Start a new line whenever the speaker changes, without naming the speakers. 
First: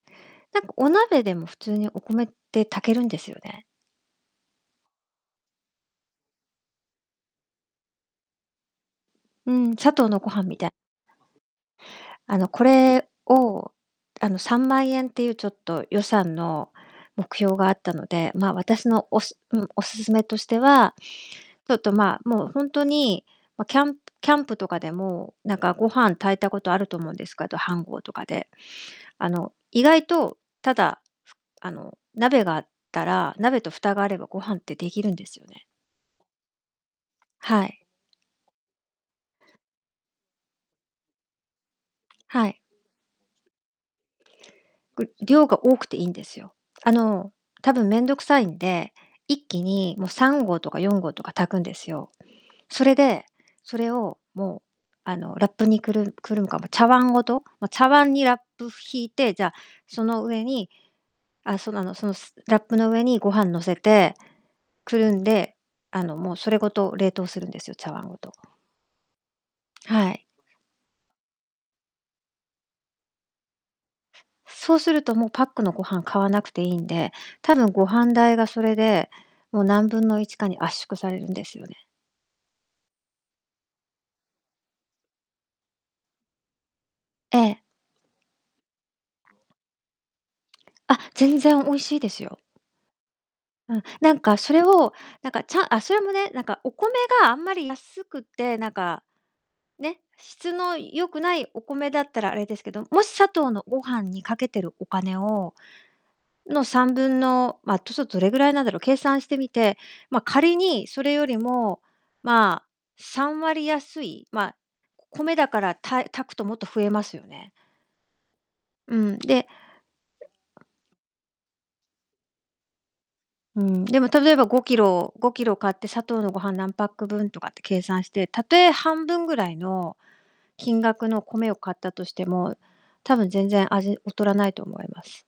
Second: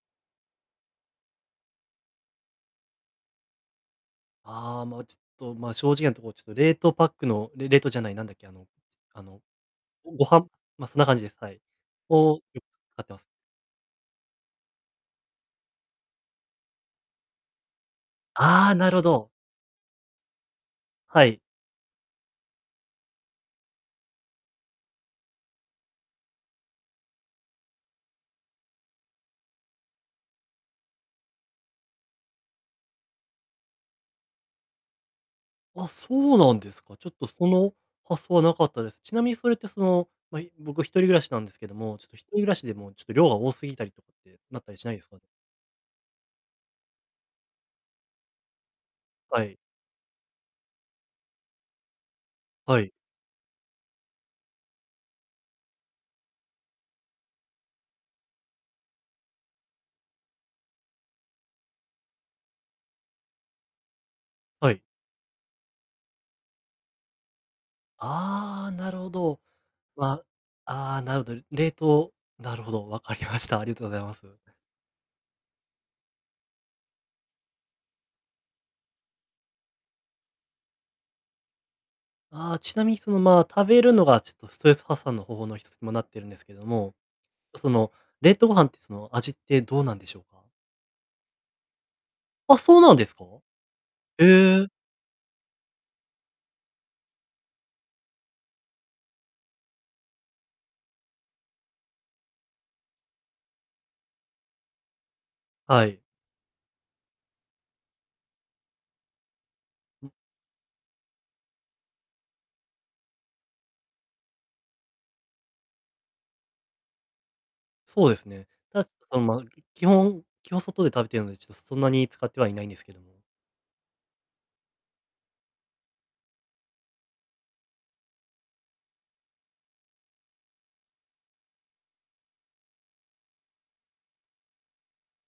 なんか、お鍋でも、普通に、お米って炊けるんですよね。
ああ、ま、ちょっと、ま、正直なところ、ちょっと冷凍パックのれ冷凍じゃない、なんだっけ、あの、あの、
うーん、サトウ
ご
の
ご
ごは
飯
んみたい
ま、そんな感じです、はい、を、
あ
よ
の、
く
こ
使っ
れ
てます。
を、あの、3万円っていう、ちょっと、予算の目標があったので、ま、
ああ、
私
なるほ
のお
ど。
すうん、おすすめとしては、
はい。
ちょっと、まあ、もう、ほんとに、ま、キャンキャンプとかでもなんかご飯炊いたことあると思うんですかど、飯ごうとかで。あの、意外と、ただ、あの、鍋があったら鍋と蓋があれば、ご飯ってできるんですよね。
あ、そうなんですか。ちょっと、そ
は
の
い。
発想はなかったです。ちなみにそれって、その、ま、い僕、一人暮らしなんですけども、ちょっと、一人暮
は
ら
い。
しでも、ちょっと量が多すぎたりってなったりしないで
ぐ
すか？
量が多くていんですよ。あの、多分面倒くさいんで、一
はい。
気に、も、3合とか4合とか炊くんですよ。
は
そ
い。
れで、それを、もう、あの、ラップにくるくるむか、ま、茶碗ごと、ま、茶碗にラップ引いて、じゃあ、その上にあ、その、あの、その、すラップの上にご飯乗せて、
はい。
くるんで、あの、もうそれごと冷凍するんですよ、茶碗ごと。
ああ、なるほど。
は
わ
い。
ああ、なるほど、冷凍なるほど、わかりました。ありがとございます。
そうすると、もうパックのご飯買わなくていいんで、多分、ご飯代が、それでもう何分の1かに、圧縮されるんですよね。
ああ、ちなみに、その、まあ、食べるのがちょっと、ストレス発散の方法の1つも、なってるんですけども、
ええ。
その、冷凍ご飯って、その、味ってどうなんでしょうか？
あ、全然美味しいですよ。
あ、そうなんですか？
うん、なんかそ
え
れ
え。
を、なんか、ちゃんあ、それもね、なんか、お米があんまり安くて、なんか、ね、質の良くないお米だったらあれですけど、もし、サトウのごはんにかけてるお金を
はい。
の、3分の、まあ、ちょそどれぐらいなんだろう。計算してみて、ま、仮に、それよりも、まあ、3割安い、ま、米だから、たい炊くともっと増えますよね。
そうですね。た
うん、
その、ま、
で
基本基本外で食べてるので、ちょっとそんなに使ってはいないんですけども。
うん、でも、例えば、5kg5kg買って、サトウのごはん何パック分とかって計算して、たとえ、半分ぐらいの金額の米を買ったとしても、多分、全然、味、劣らないと思います。